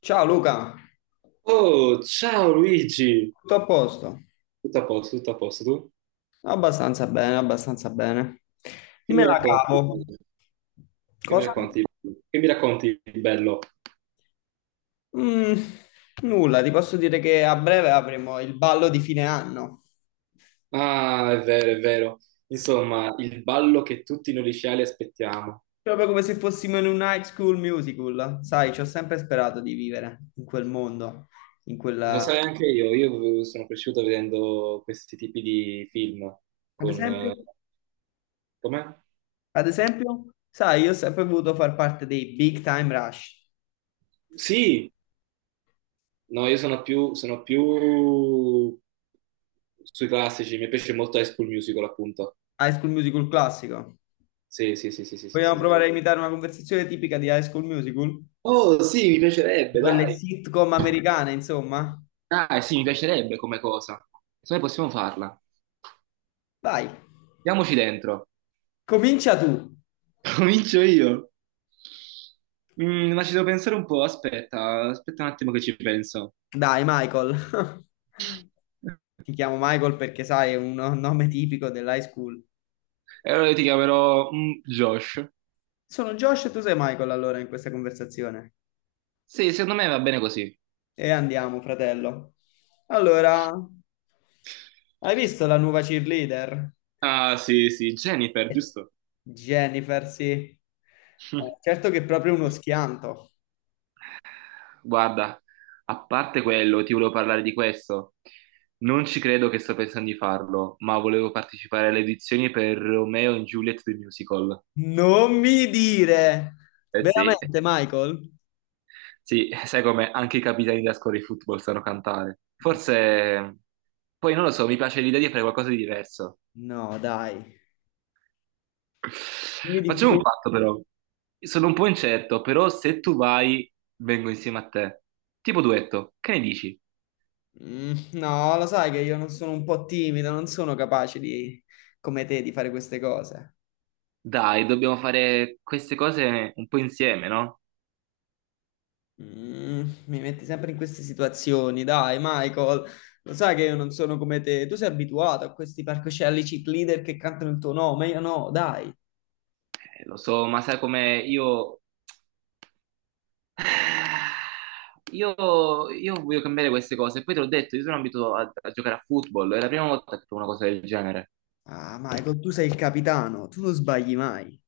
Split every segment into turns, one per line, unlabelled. Ciao Luca,
Oh, ciao Luigi!
tutto a posto?
Tutto a posto, tu?
Abbastanza bene, abbastanza bene.
Che
Me
mi
la
racconti?
cavo.
Che mi
Cosa?
racconti? Che mi racconti di bello?
Mm, nulla, ti posso dire che a breve avremo il ballo di fine anno.
Ah, è vero, è vero. Insomma, il ballo che tutti noi liceali aspettiamo.
Proprio come se fossimo in un High School Musical. Sai, ci ho sempre sperato di vivere in quel mondo, in
Lo
quella.
sai anche io, sono cresciuto vedendo questi tipi di film
Ad
con...
esempio?
com'è?
Ad esempio? Sai, io ho sempre voluto far parte dei Big Time Rush,
Sì! No, sono più sui classici, mi piace molto High School Musical, appunto.
High School Musical classico.
Sì, sì, sì, sì, sì, sì, sì,
Vogliamo
sì, sì.
provare a imitare una conversazione tipica di High School Musical?
Oh, sì, mi piacerebbe,
Quelle
dai.
sitcom americane, insomma.
Ah, sì, mi piacerebbe come cosa. Se noi possiamo farla.
Vai,
Diamoci dentro.
comincia tu.
Comincio io. Ma ci devo pensare un po', aspetta un attimo che ci penso.
Dai, Michael. Ti chiamo Michael perché sai, è un nome tipico dell'high school.
E allora io ti chiamerò Josh.
Sono Josh e tu sei Michael allora in questa conversazione.
Sì, secondo me va bene così.
E andiamo, fratello. Allora, hai visto la nuova cheerleader?
Ah, sì, sì, Jennifer, giusto?
Jennifer, sì. Certo che è proprio uno schianto.
Guarda, a parte quello, ti volevo parlare di questo. Non ci credo che sto pensando di farlo, ma volevo partecipare alle edizioni per Romeo e Juliet The Musical.
Non mi dire!
Eh sì,
Veramente, Michael?
sì, sai come anche i capitani della scuola di football sanno cantare. Forse, poi non lo so, mi piace l'idea di fare qualcosa di diverso.
No, dai. Io di
Facciamo
più.
un patto però. Sono un po' incerto, però se tu vai, vengo insieme a te. Tipo duetto, che ne dici?
No, lo sai che io non sono un po' timido, non sono capace di, come te, di fare queste cose.
Dai, dobbiamo fare queste cose un po' insieme, no?
Mi metti sempre in queste situazioni, dai, Michael. Lo sai che io non sono come te. Tu sei abituato a questi palcoscenici leader che cantano il tuo nome, io no, dai.
Lo so, ma sai come io... Io, io voglio cambiare queste cose. Poi te l'ho detto, io sono abituato a giocare a football. È la prima volta che provo una cosa del genere.
Ah, Michael, tu sei il capitano, tu non sbagli mai.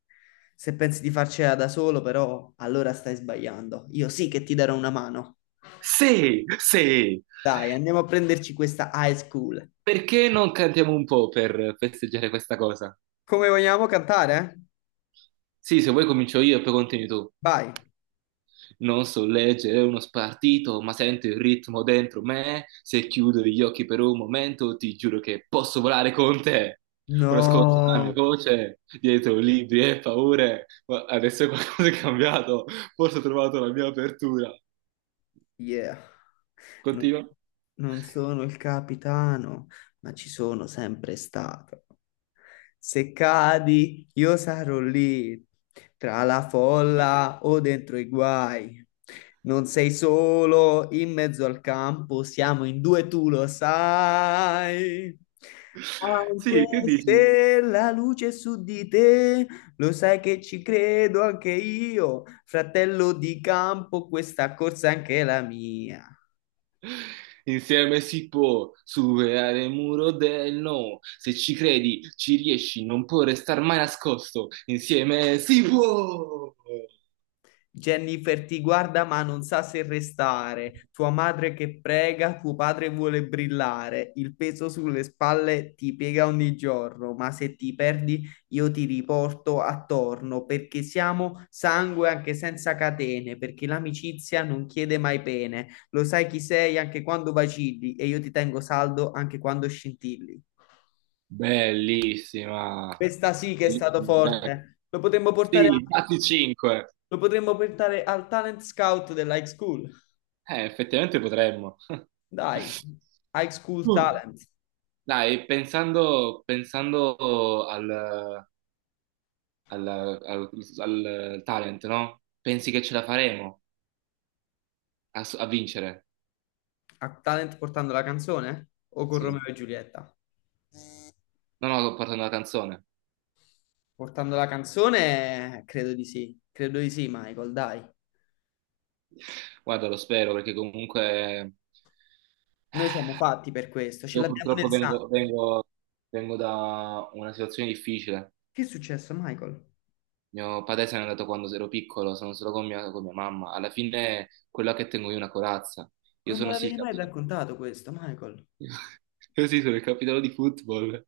Se pensi di farcela da solo, però, allora stai sbagliando. Io sì che ti darò una mano.
Sì, sì.
Dai, andiamo a prenderci questa high school.
Perché non cantiamo un po' per festeggiare questa cosa?
Come vogliamo cantare, eh?
Sì, se vuoi comincio io e poi continui tu.
Vai.
Non so leggere uno spartito, ma sento il ritmo dentro me. Se chiudo gli occhi per un momento, ti giuro che posso volare con te. Ora ascolto la mia
No.
voce, dietro libri e paure. Ma adesso qualcosa è cambiato, forse ho trovato la mia apertura.
Yeah. No.
Continua.
Non sono il capitano, ma ci sono sempre stato. Se cadi, io sarò lì, tra la folla o dentro i guai. Non sei solo in mezzo al campo, siamo in due, tu lo sai. Anche
Sì, che dici?
se la luce è su di te, lo sai che ci credo anche io, fratello di campo, questa corsa è anche la mia.
Insieme si può superare il muro del no. Se ci credi, ci riesci, non può restare mai nascosto. Insieme si può.
Jennifer ti guarda ma non sa se restare. Tua madre che prega, tuo padre vuole brillare. Il peso sulle spalle ti piega ogni giorno, ma se ti perdi io ti riporto attorno, perché siamo sangue anche senza catene, perché l'amicizia non chiede mai pene. Lo sai chi sei anche quando vacilli e io ti tengo saldo anche quando scintilli.
Bellissima.
Questa sì che è stato
Bellissima.
forte. Lo potremmo portare,
Sì, dati 5.
lo potremmo portare al talent scout della high school.
Effettivamente potremmo.
Dai, High School
Uh.
Talent,
Dai, pensando al- al talent, no? Pensi che ce la faremo a vincere?
a Talent portando la canzone o con
Sì.
Romeo e Giulietta?
No, no, sto portando una canzone.
Portando la canzone, credo di sì, Michael, dai.
Guarda, lo spero perché comunque
Noi siamo fatti per questo, ce
io
l'abbiamo
purtroppo
nel sangue.
vengo da una situazione difficile.
Che è successo, Michael?
Mio padre se n'è andato quando ero piccolo, sono solo con mia mamma. Alla fine quella che tengo io è una corazza. Io
Non me
sono sì il
l'avevi mai
capitano,
raccontato questo, Michael.
io sì, sono il capitano di football.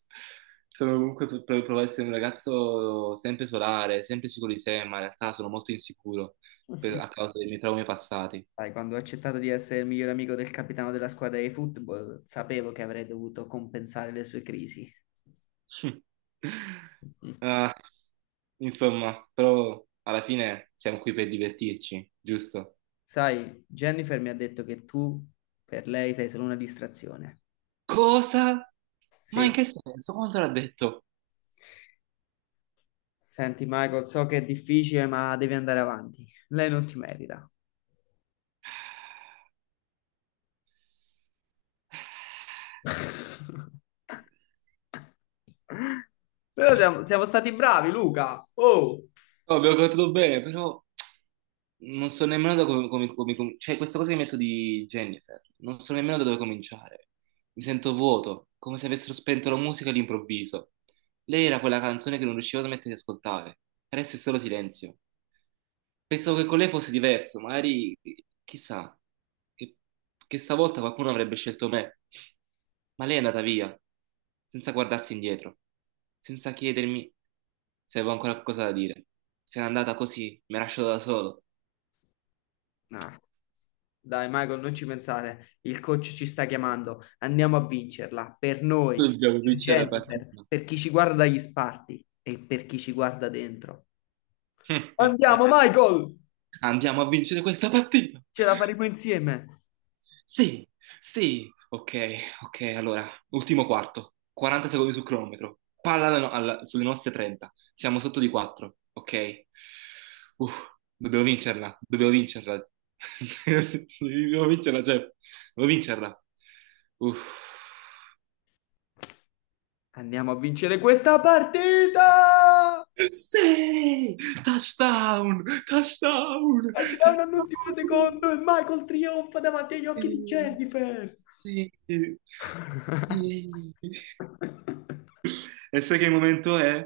Sono comunque per provare ad essere un ragazzo sempre solare, sempre sicuro di sé, ma in realtà sono molto insicuro a causa dei miei traumi passati.
Sai, quando ho accettato di essere il miglior amico del capitano della squadra di football, sapevo che avrei dovuto compensare le sue crisi.
Ah. Insomma, però alla fine siamo qui per divertirci, giusto?
Sai, Jennifer mi ha detto che tu per lei sei solo una distrazione.
Cosa? Ma
Sì,
in che senso? Quanto l'ha detto?
senti, Michael, so che è difficile, ma devi andare avanti. Lei non ti merita. Però siamo stati bravi, Luca. Oh!
No, abbiamo cantato bene, però non so nemmeno da cioè questa cosa che metto di Jennifer, non so nemmeno da dove cominciare. Mi sento vuoto, come se avessero spento la musica all'improvviso. Lei era quella canzone che non riuscivo a smettere di ascoltare. Adesso è solo silenzio. Pensavo che con lei fosse diverso, magari chissà che, che stavolta qualcuno avrebbe scelto me. Ma lei è andata via, senza guardarsi indietro, senza chiedermi se avevo ancora qualcosa da dire. Se n'è andata così, mi ha lasciato da solo.
Ah, dai, Michael, non ci pensare. Il coach ci sta chiamando. Andiamo a vincerla. Per noi,
Dobbiamo
per
vincere la
Jennifer,
partita.
per chi ci guarda dagli sparti e per chi ci guarda dentro. Andiamo, Michael!
Andiamo a vincere questa partita!
Ce la faremo insieme.
Sì, sì. Ok, ok, allora, ultimo quarto. 40 secondi sul cronometro. Palla alla no- alla- Sulle nostre 30. Siamo sotto di 4. Ok. Uff, dobbiamo vincerla, dobbiamo vincerla. Dobbiamo vincerla, Jeff. Dobbiamo vincerla. Uff.
Andiamo a vincere questa partita!
Sì! Touchdown! Touchdown!
E ci danno all'ultimo
Touchdown!
secondo e Michael trionfa davanti agli occhi di Jennifer.
Sì, sì, sì. E sai che momento è?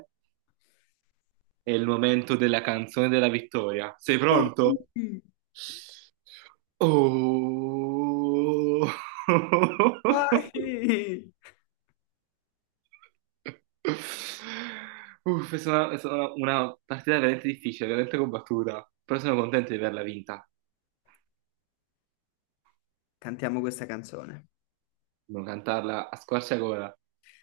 È il momento della canzone della vittoria. Sei
Dai,
pronto? Oh.
dai.
Uff, è stata una partita veramente difficile, veramente combattuta, però sono contento di averla vinta,
Cantiamo questa canzone.
non cantarla a squarciagola.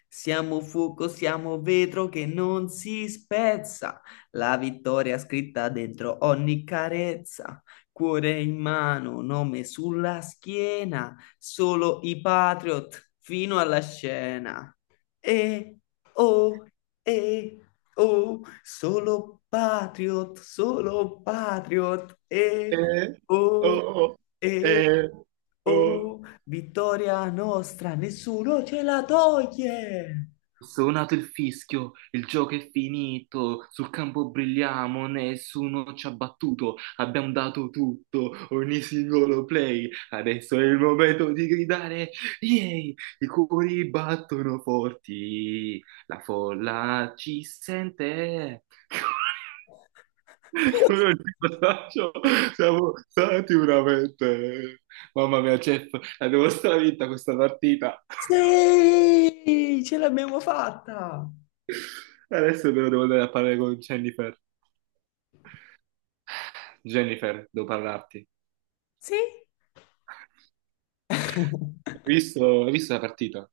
Siamo fuoco, siamo vetro che non si spezza. La vittoria scritta dentro ogni carezza. Cuore in mano, nome sulla schiena. Solo i Patriot fino alla scena. E oh, e oh, solo Patriot, solo Patriot. E
Eh,
oh,
oh,
eh,
eh, oh.
oh, vittoria nostra, nessuno ce la toglie.
Suonato il fischio, il gioco è finito, sul campo brilliamo, nessuno ci ha battuto, abbiamo dato tutto, ogni singolo play, adesso è il momento di gridare, yay! I cuori battono forti, la folla ci sente. Come un ricordaccio, siamo stati veramente... Mamma mia, Jeff, la devo stravinta questa partita.
Sì, ce l'abbiamo fatta.
Adesso però devo andare a parlare con Jennifer. Jennifer, devo parlarti.
Sì?
Hai visto la partita?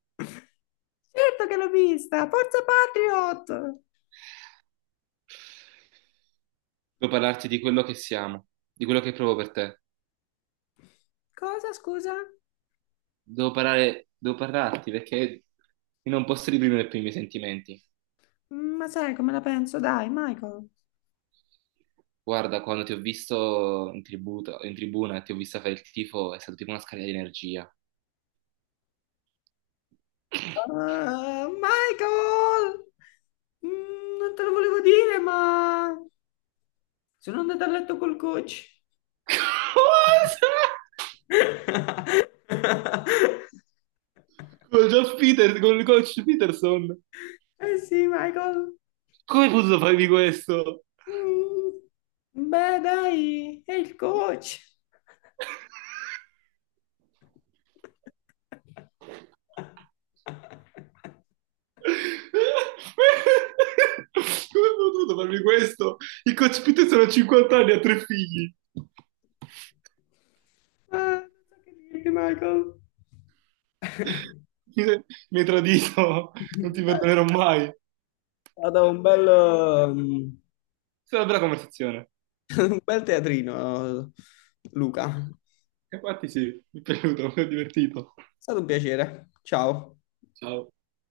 Certo che l'ho vista, forza Patriot.
Devo parlarti di quello che siamo, di quello che provo per te.
Cosa, scusa?
Devo parlarti perché io non posso reprimere più i miei sentimenti.
Ma sai come la penso? Dai, Michael.
Guarda, quando ti ho visto in tribuna e ti ho vista fare il tifo, è stato tipo una scarica di energia.
Ah, Michael, non te lo volevo dire, ma sono andata a letto col coach.
Cosa? Con Josh Peters, con il coach Peterson.
Eh sì, Michael.
Come hai potuto farmi questo?
Mm. Beh, dai, è il coach.
Come ho potuto farmi questo? Il coach Pitt sono 50 anni, ha 3 figli.
Non so che dirti, Michael.
Mi mi hai tradito, non ti
Eh,
perdonerò mai. È
Stato un bel, um,
stata una bella conversazione.
un bel teatrino, Luca. È
E infatti sì, mi è piaciuto, mi è divertito.
stato un piacere. Ciao.
Ciao.